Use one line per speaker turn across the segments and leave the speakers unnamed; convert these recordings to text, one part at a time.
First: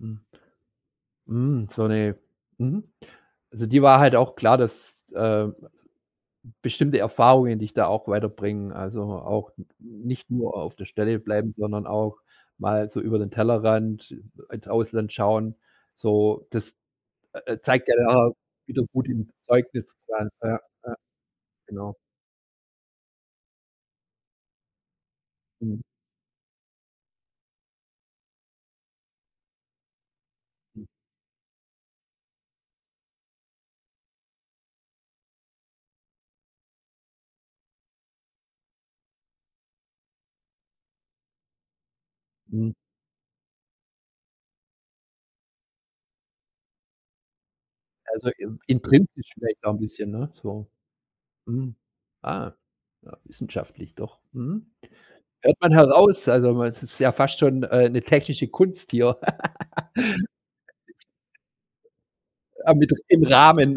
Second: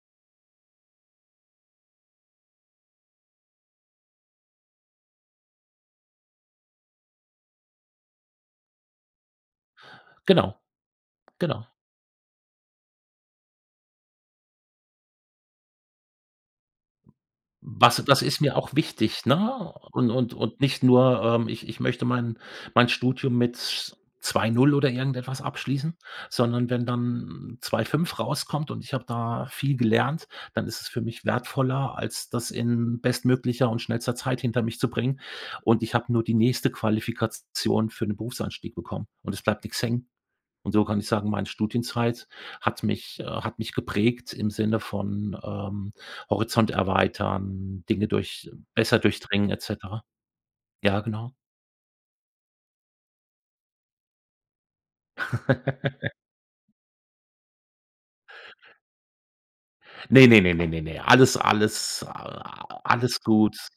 Mhm. Hm, so 'ne mhm, also, dir war halt auch klar, dass, ähm, bestimmte Erfahrungen, dich da auch weiterbringen, also, auch n nicht nur
Genau,
auf der Stelle bleiben,
genau.
sondern auch mal so über den Tellerrand ins Ausland schauen, so, das, äh, zeigt ja
Was
dann
das
[unintelligible]
ist mir auch
wieder gut
wichtig,
im
ne? Und
Zeugnisplan,
und
ja, ja.
und nicht nur, ähm, ich ich
Genau.
möchte mein mein Studium mit 2,0 oder irgendetwas
Mhm.
abschließen, sondern wenn dann 2,5 rauskommt und ich habe da viel gelernt, dann ist
Hm.
es für mich wertvoller, als das in bestmöglicher und schnellster Zeit hinter mich zu bringen, und ich habe nur die nächste Qualifikation für 'n Berufsanstieg bekommen und es bleibt nix hängen. Und so kann ich sagen: „Mein Studienzeit
Mhm.
hat mich, äh hat mich geprägt im Sinne von, ähm, Horizont erweitern, Dinge
Also,
durch
in
besser
intrinsisch
durchdringen“ et
vielleicht auch 'n
cetera.
bisschen, ne, so.
Ja, genau.
Mhm. Ah, ja, wissenschaftlich doch. Mhm. Hört man heraus, also, man es ist ja fast schon, äh, 'ne technische Kunst hier.
Ne, ne, ne, ne, ne, ne. Alles alles a
Äh,
a
mit
alles
im
gut,
Rahmen.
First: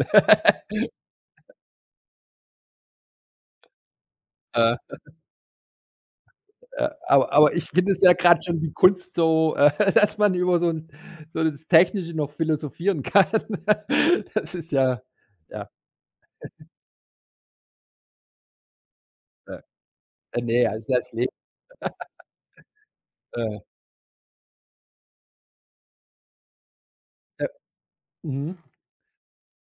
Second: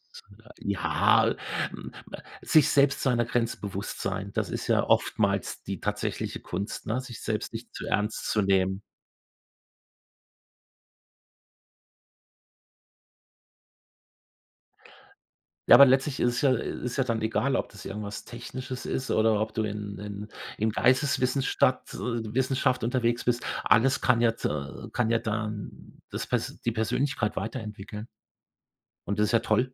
ja, m äh, sich selbst seiner Grenze bewusst sein, das ist
Äh.
ja oftmals die tatsächliche Kunst,
Äh,
ne, sich
aber
selbst
aber, ich
nicht zu
finde es ja
ernst
grade
zu
schon die
nehmen.
Kunst so, äh, dass man über so 'n so das Technische noch philosophieren kann. Das ist ja ja.
Ja, aber letztlich ist es ja, äh ist ja dann egal, ob das irgendwas Technisches ist oder
Bä
ob du in in
äh, ne,
in
also, das le
Geisteswissenstadt äh, Wissenschaft unterwegs bist.
Äh
Alles kann ja t äh, kann ja dann das pers die Persönlichkeit
Äh
weiterentwickeln.
mhm.
Und das ja toll.